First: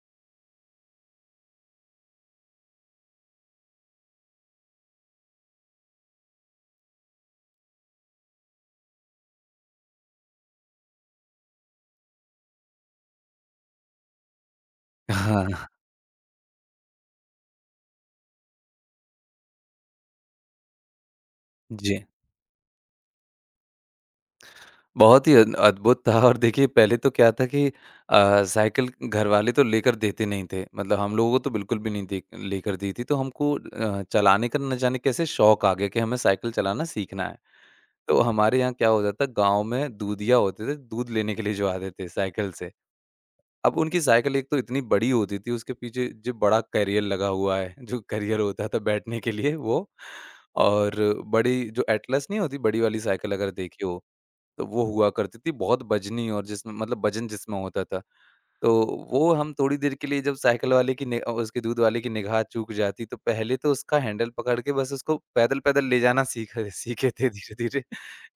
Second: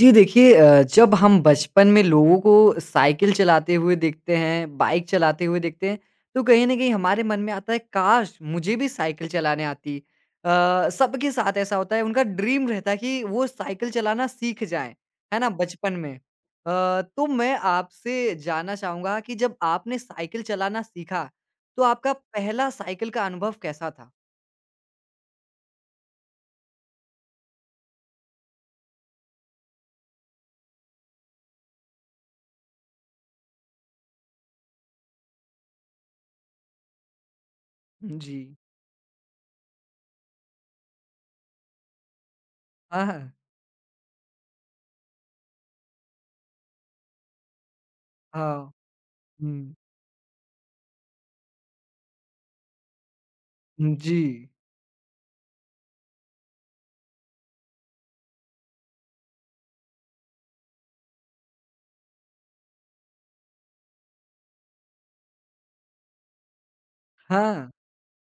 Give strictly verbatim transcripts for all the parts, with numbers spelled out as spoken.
जी देखिए अ, जब हम बचपन में लोगों को साइकिल चलाते हुए देखते हैं, बाइक चलाते हुए देखते हैं, तो कहीं न कहीं हमारे मन में आता है काश! मुझे भी साइकिल चलाने आती। अ, सबके साथ ऐसा होता है उनका ड्रीम रहता है कि वो साइकिल चलाना सीख जाएँ, है हाँ, ना? बचपन में। अ, तो मैं आपसे जानना चाहूँगा कि जब आपने साइकिल चलाना सीखा, तो जी। आपका पहला साइकिल का अनुभव कैसा था? बहुत ही अद अद्भुत था और देखिए पहले तो क्या था कि अ, साइकिल घरवाले तो लेकर देते नहीं थे। मतलब हम लोगों को तो बिल्कुल भी नहीं दे लेकर दी थी। तो हमको अ, चलाने का ना जाने कैसे शौक आ गया कि हमें साइकिल चलाना सीखना है। तो जी। हमारे यहाँ क्या होता था गाँव में दूधिया होते थे, दूध लेने के लिए जो आते थे साइकिल से। हाँ, हाँ। अब उनकी साइकिल एक तो इतनी बड़ी होती थी, उसके पीछे जो बड़ा कैरियर लगा हुआ है, जो कैरियर होता हाँ। था बैठने के लिए हुँ। वो और बड़ी जो एटलस नहीं होती बड़ी वाली साइकिल अगर देखी हो जी। तो वो हुआ करती थी, बहुत बजनी और जिसमें मतलब वज़न जिसमें होता था। तो वो हम थोड़ी देर के लिए जब साइकिल वाले की नि अ, उसके दूध वाले की निगाह चूक जाती, तो पहले तो उसका हैंडल पकड़ के बस उसको पैदल-पैदल ले जाना सीख सीखे थे हाँ। धीरे-धीरे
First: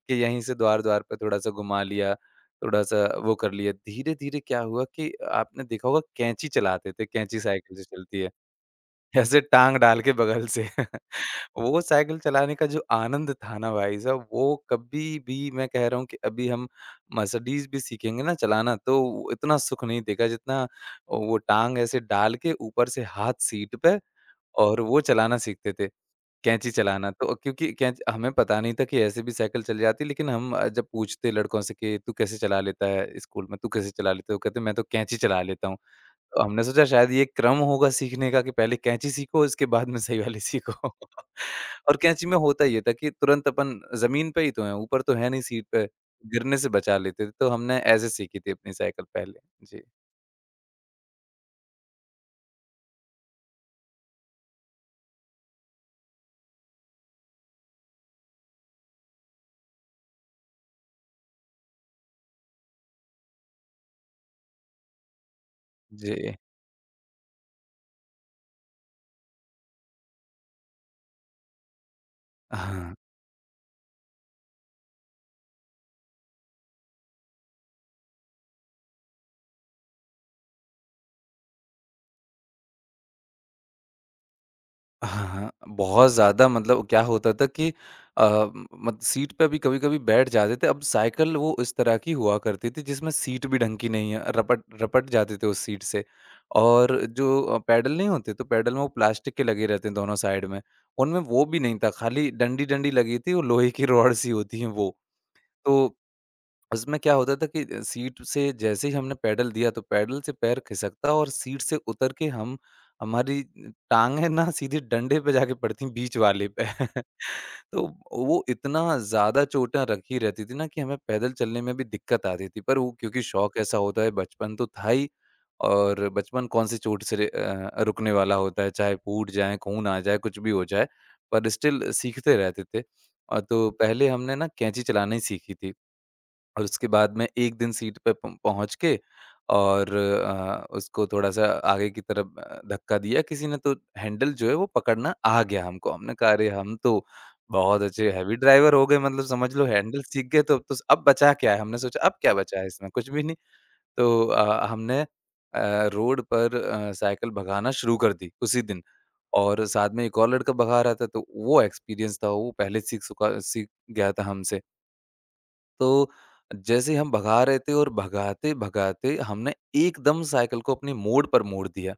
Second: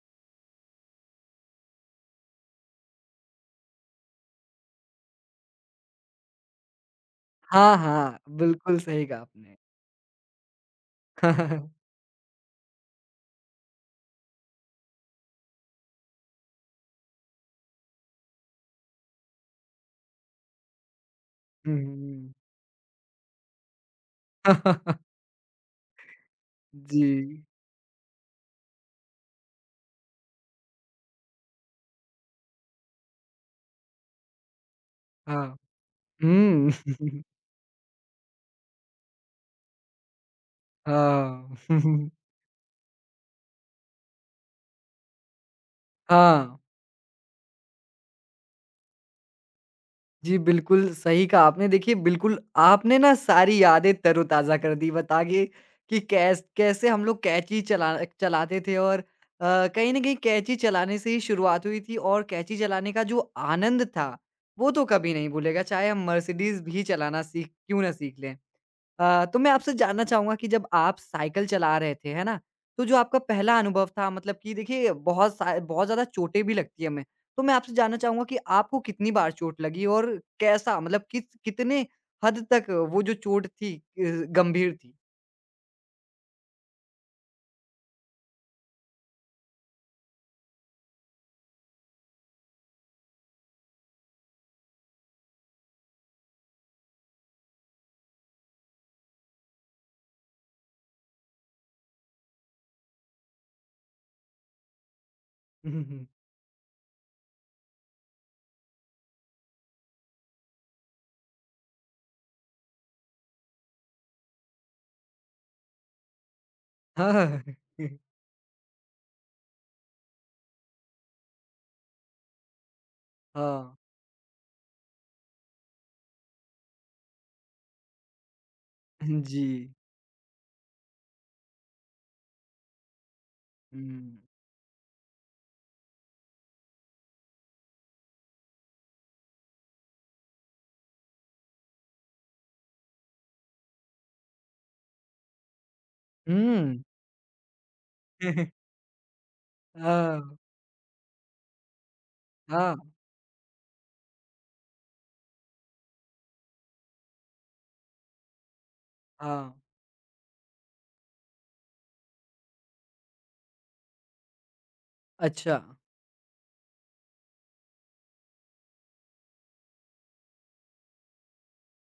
कि यहीं से द्वार-द्वार पे थोड़ा-सा घुमा लिया, थोड़ा-सा वो कर लिया। धीरे-धीरे क्या हुआ कि आपने देखा होगा कैंची चलाते थे, कैंची हाँ, साइकिल से हाँ, चलती है, बिल्कुल सही कहा ऐसे आपने। टाँग डाल के बगल से। वो साइकिल चलाने का जो आनंद था ना भाई साहब, वो कभी भी मैं कह रहा हूँ कि अभी हम मर्सिडीज़ भी सीखेंगे ना चलाना, तो वो इतना सुख नहीं देगा जितना वो टाँग ऐसे हुँ। डाल के ऊपर से हाथ सीट पे और वो चलाना सीखते थे, कैंची चलाना। तो जी, क्योंकि कैंच हमें पता नहीं था कि ऐसे भी साइकिल चल जाती है, लेकिन हम अ, जब पूछते लड़कों से कि तू कैसे चला लेता है स्कूल में, तू कैसे चला लेता है? वो कहते मैं तो कैंची चला हाँ। लेता हूँ। तो हुँ। हमने सोचा शायद ये क्रम होगा सीखने का कि पहले कैंची सीखो इसके बाद में सही वाली सीखो। हाँ। और कैंची में होता ये था कि तुरंत अपन ज़मीन पे ही तो हैं, ऊपर तो है नहीं सीट पे, हाँ। गिरने से बचा लेते थे, तो हमने ऐसे सीखी थी अपनी साइकिल पहले। जी, जी, बिल्कुल सही कहा आपने। देखिए बिल्कुल आपने ना सारी यादें तरोताज़ा कर दी बता के कि कैस कैसे हम लोग कैंची चला चलाते थे और अ, कहीं न कहीं कैंची चलाने से ही शुरुआत हुई थी और कैंची चलाने का जो आनंद था, वो तो कभी नहीं भूलेगा चाहे हम जी। मर्सिडीज़ भी चलाना सीख क्यों ना सीख लें। अ, तो मैं आपसे जानना चाहूँगा कि जब आप साइकिल चला रहे थे, है ना? तो हाँ। जो आपका पहला अनुभव था मतलब कि देखिए बहुत सा बहुत ज़्यादा चोटें भी लगती हैं हमें। तो मैं आपसे जानना चाहूँगा कि आपको कितनी बार चोट लगी और कैसा मतलब किस कितने हद तक वो जो चोट थी अ, गंभीर थी? हाँ, हाँ, बहुत ज़्यादा मतलब क्या होता था कि अ, मत सीट पे भी कभी-कभी बैठ जाते थे। अब साइकिल वो इस तरह की हुआ करती थी जिसमें सीट भी ढंग की नहीं है, रपट रपट जाते थे उस सीट से। और जो अ, पैडल नहीं होते, तो पैडल में वो प्लास्टिक के लगे रहते हैं दोनों साइड में, उनमें वो भी नहीं था, खाली डंडी-डंडी लगी थी और लोहे की रॉड सी होती हैं वो। तो हम्म, उसमें क्या होता था कि अ, सीट से जैसे ही हमने पैडल दिया तो पैडल से पैर खिसकता और सीट से उतर के हम हमारी टाँगें ना सीधे डंडे पे जाके पड़ती बीच वाले पे। हाँ। तो वो इतना ज़्यादा चोटें रखी रहती थी ना कि हमें पैदल चलने में भी दिक्कत आती थी। पर वो क्योंकि शौक हाँ। ऐसा होता है बचपन तो था ही और बचपन कौन सी चोट से रे अ, रुकने वाला होता है, चाहे फूट जी। जाए, खून आ जाए, कुछ भी हो जाए, पर स्टिल सीखते रहते थे। अ, तो पहले हुँ। हमने ना कैंची चलाना ही सीखी थी। और उसके बाद मैं एक दिन सीट पे पहुँ पहुँच के और अ, उसको थोड़ा-सा आगे की तरफ अ, धक्का दिया किसी ने तो हैंडल जो है वो पकड़ना आ गया हमको। हमने कहा अरे! हम हुँ। तो बहुत अच्छे हेवी ड्राइवर हो गए मतलब समझ लो हैंडल हाँ, सीख गए तो अब तो अब बचा क्या है? हमने सोचा अब क्या बचा है हाँ, इसमें? कुछ भी नहीं। तो अ, हमने अ, रोड पर अ, साइकिल भगाना शुरू कर दी उसी दिन हाँ। और साथ में एक और लड़का भगा रहा था तो वो एक्सपीरियंस था वो पहले सीख चुका सीख गया था हमसे। अच्छा। तो जैसे ही हम भगा रहे थे और भगाते-भगाते हमने एकदम साइकिल को अपने मोड़ पर मोड़ दिया।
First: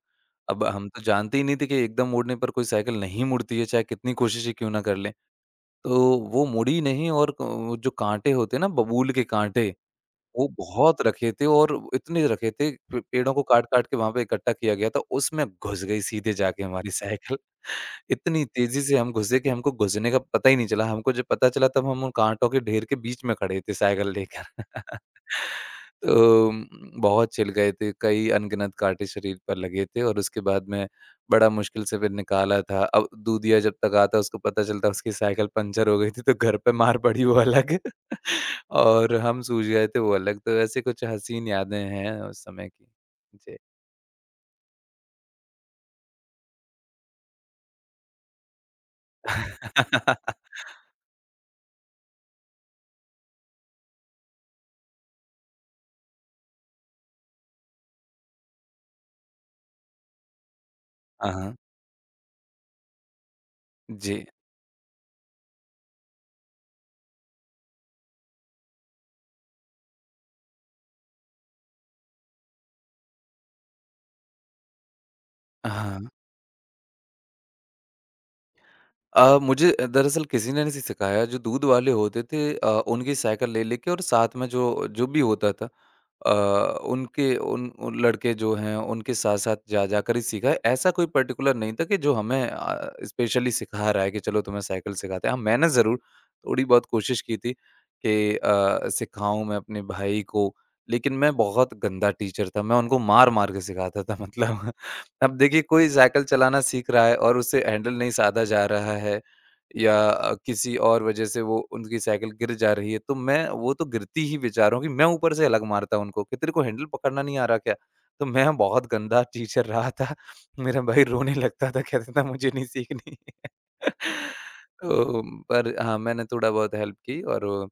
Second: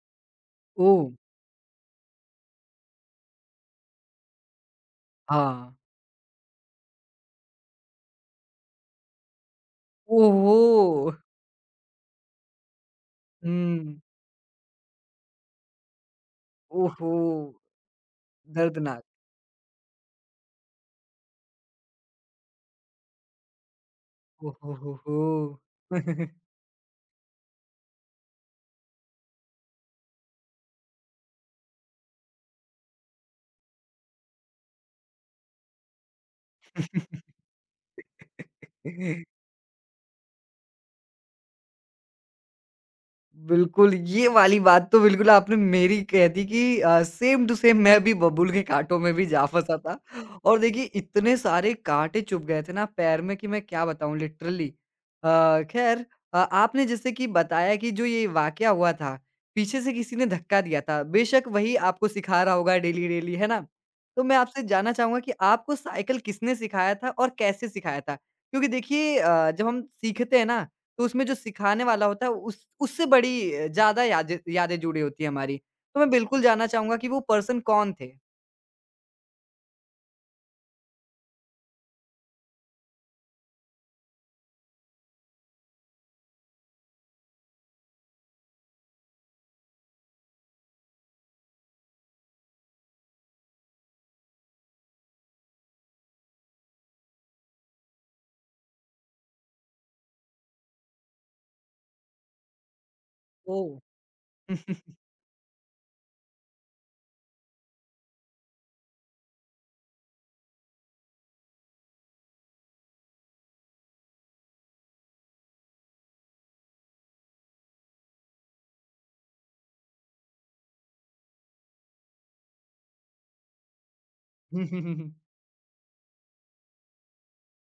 अब हम तो ओह! जानते ही नहीं थे कि एकदम मोड़ने पर कोई साइकिल नहीं मुड़ती है, चाहे कितनी कोशिशें क्यों ना कर लें। हाँ। तो वो मुड़ी नहीं और क वो जो काँटे होते हैं ना बबूल के काँटे, वो ओहो! बहुत रखे थे और इतने रखे थे, प पेड़ों को काट-काट के हुँ। वहाँ पे इकट्ठा किया गया था, उसमें घुस गई सीधे जाके हमारी ओहो! साइकिल। इतनी तेज़ी से दर्दनाक। हम घुसे कि हमको घुसने का पता ही नहीं चला। हमको जब पता चला तब हम उन काँटों के ढेर के बीच में खड़े थे साइकिल लेकर। ओहो हो हो! तो उम, बहुत छिल गए थे, कई अनगिनत काँटे शरीर पर लगे थे और उसके बाद में बड़ा मुश्किल से फिर निकाला था। अब दूधिया जब तक आता उसको पता चलता उसकी साइकिल पंचर हो गई थी तो घर पे मार पड़ी वो अलग और हम सूझ गए थे वो अलग। तो ऐसे कुछ हसीन यादें हैं उस समय की। जी। बिल्कुल, ये वाली बात तो बिल्कुल आपने मेरी कह दी कि अ, सेम टू सेम मैं भी बबूल के काँटों में भी जा फँसा था और देखिए इतने सारे काँटे चुभ गए थे ना पैर में कि मैं क्या बताऊँ लिटरली। अ, ख़ैर अ, आपने जैसे कि बताया कि जो ये वाक़या हुआ था, पीछे से किसी ने धक्का दिया था, हाँ, बेशक हाँ। वही आपको सिखा रहा होगा डेली-डेली, है ना? तो जी। मैं आपसे जानना चाहूँगा कि आपको साइकिल किसने सिखाया था और कैसे सिखाया था? क्योंकि देखिए अ, जब हम सीखते हैं ना तो उसमें जो सिखाने वाला होता है उस उससे बड़ी अ, ज़्यादा यादें यादें जुड़ी होती है हमारी। हाँ। तो मैं बिल्कुल जानना चाहूँगा कि वो पर्सन कौन थे? अ, मुझे अ, दरअसल किसी ने नहीं सिखाया जो दूध वाले होते थे अ, उनकी साइकिल ले लेके और साथ में जो जो भी होता था अ, उनके उन, उन लड़के जो हैं उनके साथ साथ जा जाकर ही सीखा है। ऐसा कोई पर्टिकुलर नहीं था कि जो हमें अ, स्पेशली सिखा रहा है कि चलो तुम्हें साइकिल सिखाते हैं हाँ मैंने ज़रूर थोड़ी बहुत कोशिश की थी कि अ, सिखाऊं मैं अपने भाई को लेकिन मैं बहुत गंदा टीचर था मैं उनको मार मार के ओह! सिखाता था मतलब अब देखिए कोई साइकिल चलाना सीख रहा है और उससे हैंडल नहीं साधा जा रहा है या अ, किसी और वजह से वो उनकी साइकिल गिर जा रही है तो मैं वो तो गिरती ही बेचारों की मैं ऊपर से अलग मारता हूँ उनको कि तेरे को हैंडल पकड़ना नहीं आ रहा क्या? तो मैं बहुत गंदा टीचर रहा था। मेरा भाई रोने लगता था कहता था मुझे नहीं सीखनी। तो पर हाँ, मैंने थोड़ा बहुत हेल्प की और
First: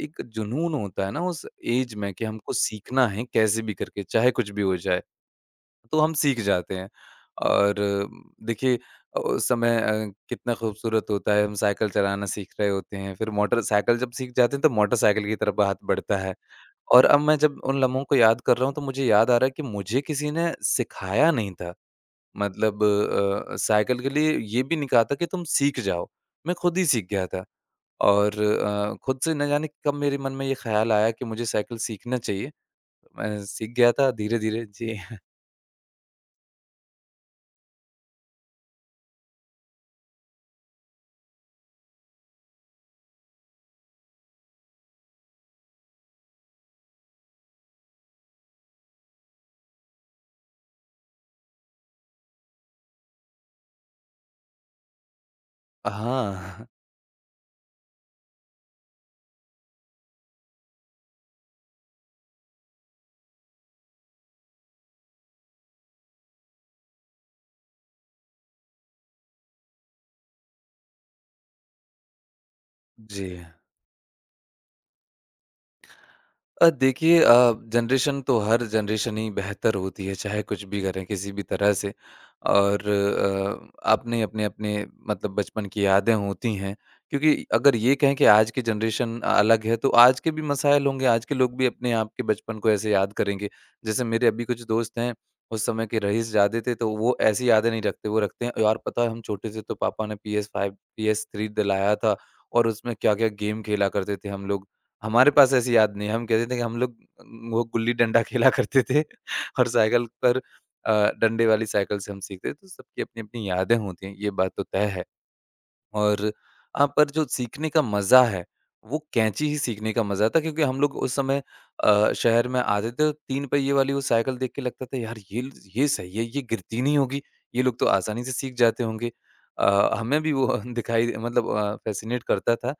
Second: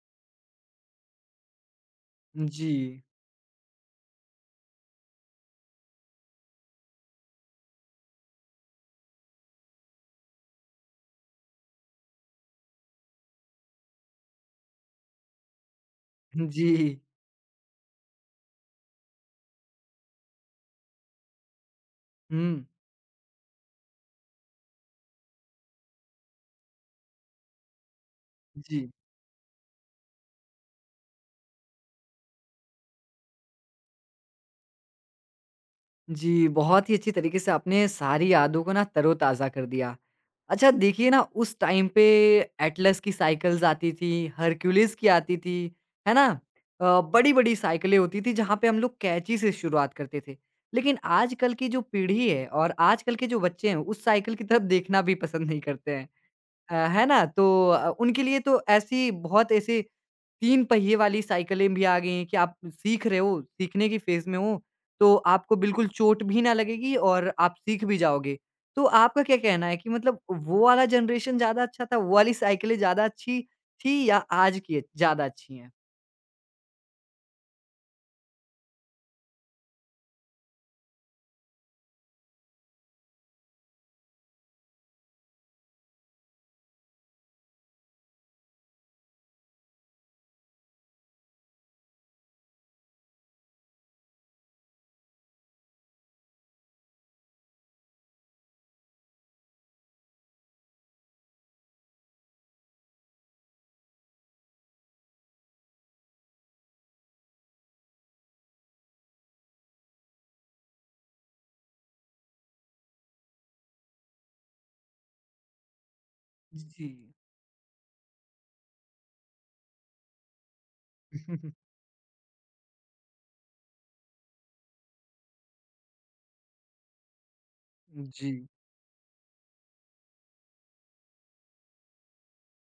एक जुनून होता है ना उस ऐज में कि हमको जी। सीखना है कैसे भी करके चाहे कुछ भी हो जाए। तो हम सीख जाते हैं। और देखिए अ, उस समय अ, कितना खूबसूरत होता है, हम साइकिल चलाना सीख रहे होते हैं, फिर मोटरसाइकिल जब सीख जाते हैं तो मोटरसाइकिल की तरफ हाथ बढ़ता है। जी। और अब मैं जब उन लम्हों को याद कर रहा हूँ तो मुझे याद आ रहा है कि मुझे किसी ने सिखाया नहीं था। हुँ। मतलब अ, साइकिल के लिए ये भी नहीं कहा था कि तुम सीख जाओ, मैं खुद ही सीख गया था। और जी। अ, खुद से न जाने कब मेरे मन में ये ख़्याल आया कि मुझे साइकिल सीखना चाहिए। तो मैं सीख गया था धीरे-धीरे। जी। जी, बहुत ही अच्छी तरीके से आपने सारी यादों को ना तरोताज़ा कर दिया। अच्छा देखिए ना उस टाइम पे एटलस की साइकिल्स आती थी, हरक्यूलिस की आती थी, है ना? अ, बड़ी-बड़ी साइकिलें होती थी जहाँ पे हम लोग कैंची से शुरुआत करते थे। लेकिन आजकल की जो पीढ़ी है और आजकल के जो बच्चे हैं उस साइकिल की तरफ देखना भी पसंद नहीं करते हैं। हाँ। अ, है ना? तो अ, उनके लिए तो ऐसी बहुत ऐसे तीन पहिए वाली साइकिलें भी आ गई हैं कि आप सीख रहे हो, सीखने की फ़ेज़ में हो, तो आपको बिल्कुल चोट भी ना लगेगी और आप सीख भी जाओगे। तो आपका क्या कहना है कि मतलब वो वाला जनरेशन ज़्यादा अच्छा था, वो वाली साइकिलें ज़्यादा जी। अच्छी थी या आज की ज़्यादा अच्छी हैं? अ, देखिए अ, जनरेशन तो हर जनरेशन ही बेहतर होती है, चाहे कुछ भी करें किसी भी तरह से और अ, अपने, अपने-अपने मतलब बचपन की यादें होती हैं क्योंकि अगर ये कहें कि आज की जनरेशन अ, अलग है, तो आज के भी मसाइल होंगे, आज के लोग भी अपने आप के बचपन को ऐसे याद करेंगे। जैसे मेरे अभी कुछ दोस्त हैं, उस समय के रईस ज़्यादा थे, तो वो ऐसी यादें नहीं रखते, वो रखते हैं, "यार पता है हम छोटे थे तो पापा ने P S पाँच, P S थ्री दिलाया था और उसमें क्या-क्या गेम खेला करते थे हम लोग।" हमारे पास ऐसी याद नहीं है, हम कहते थे कि हम लोग वो गुल्ली डंडा खेला करते थे और साइकिल पर अ, डंडे वाली साइकिल से हम सीखते थे, तो सबकी अपनी-अपनी यादें होती हैं, ये बात तो तय है। और अ, जी। पर जो सीखने का मज़ा है, वो कैंची ही सीखने का मज़ा था क्योंकि हम लोग उस समय अ, शहर में आते थे, तीन पहिए वाली वो साइकिल देख के लगता था यार ये ल ये सही है, ये गिरती नहीं होगी, ये लोग तो आसानी जी। से सीख जाते होंगे। अ, हमें भी वो दिखाई मतलब अ, फ़ैसिनेट करता था।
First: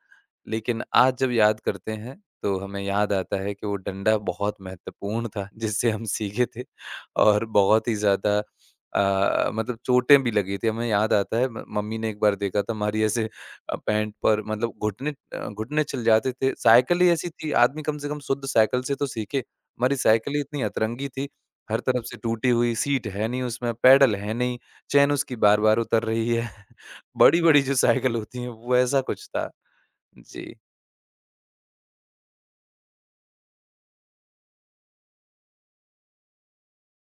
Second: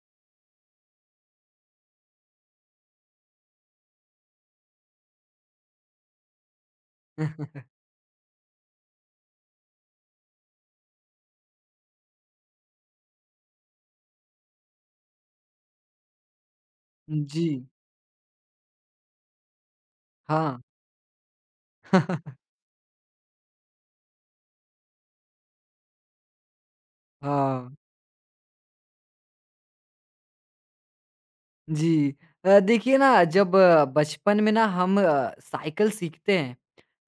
लेकिन आज जब याद करते हैं, तो हमें याद आता है कि वो डंडा बहुत महत्वपूर्ण था जिससे हम सीखे थे और बहुत ही ज़्यादा अ, मतलब चोटें भी लगी थी, हमें याद आता है म मम्मी ने एक बार देखा था हमारी ऐसे अ, पैंट पर मतलब घुटने अ, घुटने छिल जाते थे, साइकिल ही ऐसी जी। थी आदमी कम से कम शुद्ध साइकिल से तो सीखे, हमारी साइकिल ही हाँ। इतनी अतरंगी थी, हर तरफ से टूटी हुई, सीट है नहीं उसमें, पैडल है नहीं, चेन उसकी बार-बार उतर रही है, बड़ी-बड़ी जो हाँ। साइकिल होती हैं वो ऐसा कुछ था। जी। जी। अ, देखिए ना जब अ, बचपन में ना हम अ, साइकिल सीखते हैं,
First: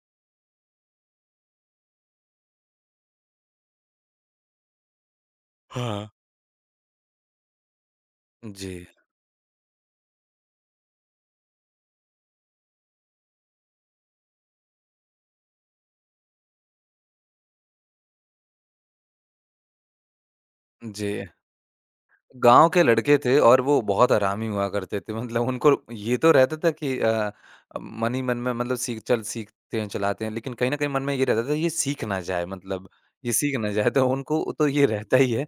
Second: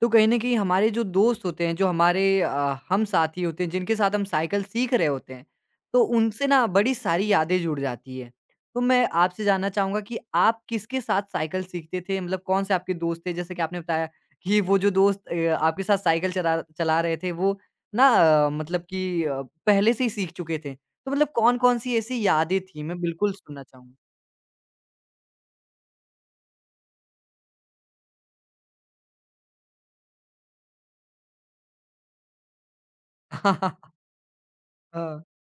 तो कहीं न कहीं हमारे जो दोस्त होते हैं, जो हमारे अ, हम साथी होते हैं, जिनके साथ हम साइकिल सीख रहे होते हैं, तो हाँ। उनसे ना बड़ी सारी यादें जुड़ जाती हैं। तो जी, मैं आपसे जानना चाहूँगा कि आप किसके साथ साइकिल सीखते थे? मतलब कौन से आपके दोस्त थे? जैसे कि आपने बताया कि वो जो दोस्त अ, आपके साथ साइकिल चला चला रहे थे, वो ना अ, मतलब कि अ, पहले से ही सीख चुके थे। जी। तो मतलब कौन-कौन सी ऐसी यादें गाँव थी? के मैं लड़के बिल्कुल थे और सुनना वो चाहूँगा। बहुत हरामी हुआ करते थे। मतलब उनको ये तो रहता था कि अ, मन ही मन में मतलब सीख चल सीखते हैं, चलाते हैं। लेकिन कहीं न कहीं मन में ये रहता था ये सीख ना जाए मतलब, ये सीख ना जाए हाँ, तो उनको तो ये रहता हाँ। ही है।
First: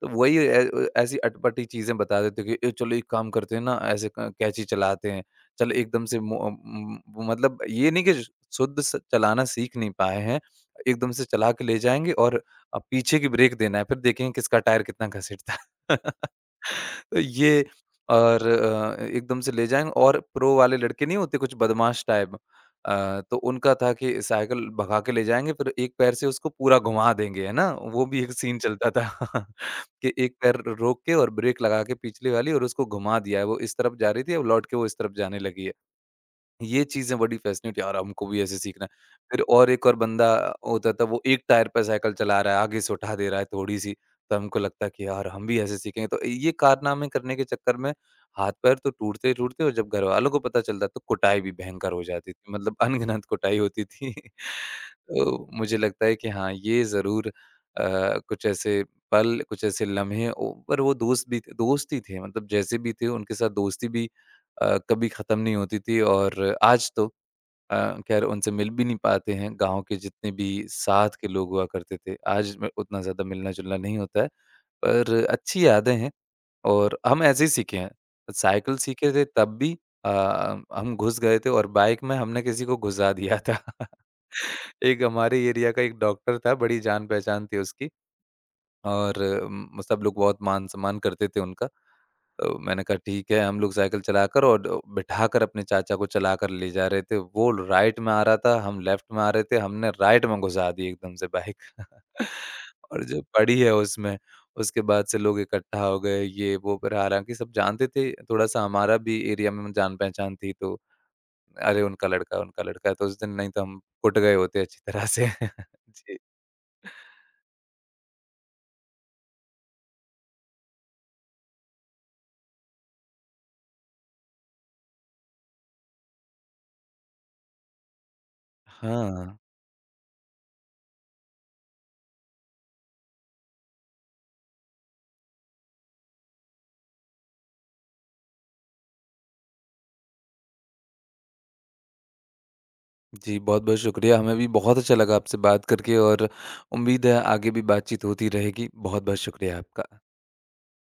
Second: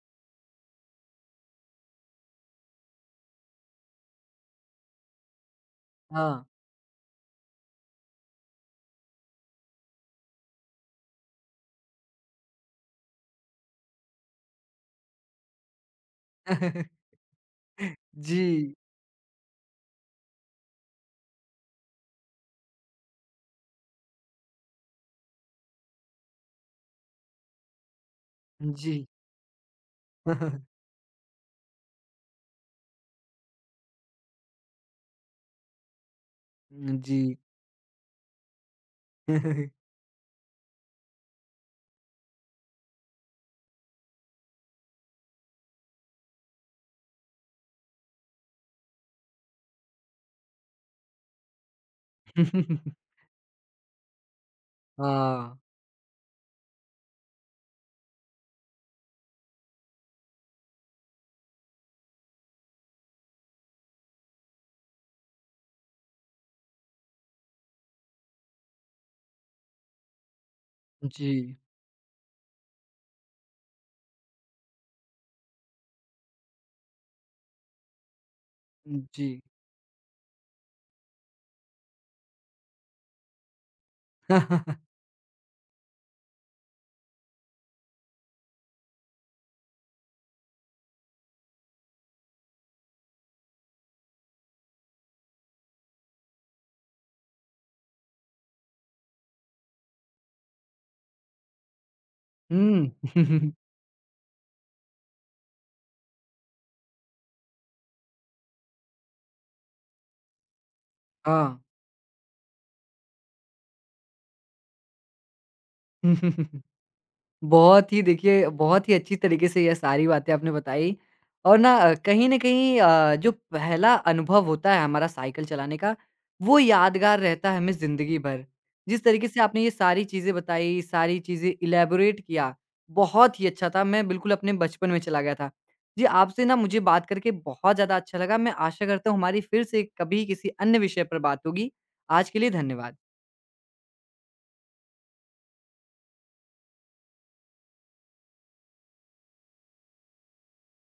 तो वही ए अ, ऐसी अटपटी चीज़ें बता देते कि ए चलो एक काम करते हैं ना ऐसे क कैंची चलाते हैं। चलो एकदम से मो हाँ, उम, मतलब ये नहीं कि शुद्ध स चलाना सीख नहीं पाए हैं। एकदम से चला के ले जाएँगे और अब पीछे की ब्रेक देना है, फिर देखेंगे किसका टायर कितना घसीटता है। ये और जी, अ, एकदम से ले जाएँगे और प्रो वाले लड़के नहीं होते कुछ बदमाश टाइप अ, तो उनका था कि साइकिल भगा के ले जाएँगे फिर एक पैर से उसको पूरा घुमा देंगे, है ना? वो भी एक सीन चलता था जी। कि एक पैर रोक के और ब्रेक लगा के पिछली वाली और उसको घुमा दिया है, वो इस तरफ जा रही थी अब लौट के वो इस तरफ जाने लगी है। ये जी। चीज़ें बड़ी फ़ैसिनेट यार हमको भी ऐसे सीखना है। फिर और एक और बंदा होता था वो एक टायर पे साइकिल चला रहा है, आगे से उठा दे रहा है थोड़ी-सी, तो हमको लगता है कि यार हम भी ऐसे सीखेंगे। तो ये कारनामे करने के चक्कर में हाथ-पैर तो टूटते ही टूटते और जब घरवालों को पता चलता तो कुटाई भी भयंकर हो जाती थी, मतलब अनगिनत कुटाई होती थी। तो हाँ, मुझे लगता है कि हाँ, ये ज़रूर अ, कुछ ऐसे पल, कुछ ऐसे लम्हे ओ पर वो दोस्त भी थे दोस्त ही थे मतलब जैसे भी थे उनके साथ दोस्ती भी अ, कभी ख़त्म नहीं होती थी और आज तो अ, ख़ैर उनसे मिल भी नहीं पाते हैं, गाँव के जितने भी साथ के लोग जी, हुआ करते थे, आज में उतना ज़्यादा मिलना-जुलना नहीं होता है, पर अच्छी यादें हैं और हम ऐसे ही सीखे हैं। साइकिल सीखे थे जी। तब भी अ, हम घुस गए थे और बाइक में हमने किसी को घुसा दिया था। एक हमारे एरिया का एक डॉक्टर था, बड़ी जान-पहचान थी उसकी और उम, सब लोग बहुत मान-सम्मान करते थे उनका। तो मैंने कहा ठीक है हम लोग साइकिल चलाकर और अ, बिठाकर अपने चाचा को चलाकर ले जा रहे थे। वो राइट में आ रहा था, हम लेफ्ट में आ रहे थे, हमने राइट में घुसा दी एकदम से बाइक। हुँ। और जो पड़ी है उसमें, उसके बाद से लोग इकट्ठा हो गए ये वो पर हालाँकि सब जानते थे, थोड़ा-सा हमारा भी एरिया में जान-पहचान थी तो हाँ। अरे उनका लड़का, उनका लड़का है तो उस दिन नहीं तो हम कुट गए होते अच्छी तरह से। जी। बहुत ही देखिए बहुत ही अच्छी तरीके से ये सारी बातें आपने बताई और ना अ, कहीं न कहीं अ, जो पहला अनुभव होता है हमारा साइकिल चलाने का, वो यादगार रहता है हमें ज़िंदगी भर। जिस तरीके हाँ। से आपने ये सारी चीज़ें बताई, सारी चीज़ें इलैबोरेट किया, बहुत ही अच्छा था। मैं बिल्कुल अपने बचपन में चला गया था। जी, आपसे ना मुझे बात करके बहुत ज़्यादा अच्छा लगा। मैं आशा करता हूँ हमारी फिर से कभी किसी अन्य विषय पर बात होगी। आज के लिए धन्यवाद। जी, बहुत-बहुत शुक्रिया। हमें भी बहुत अच्छा लगा आपसे बात करके और उम्मीद है आगे भी बातचीत होती रहेगी। बहुत-बहुत शुक्रिया आपका।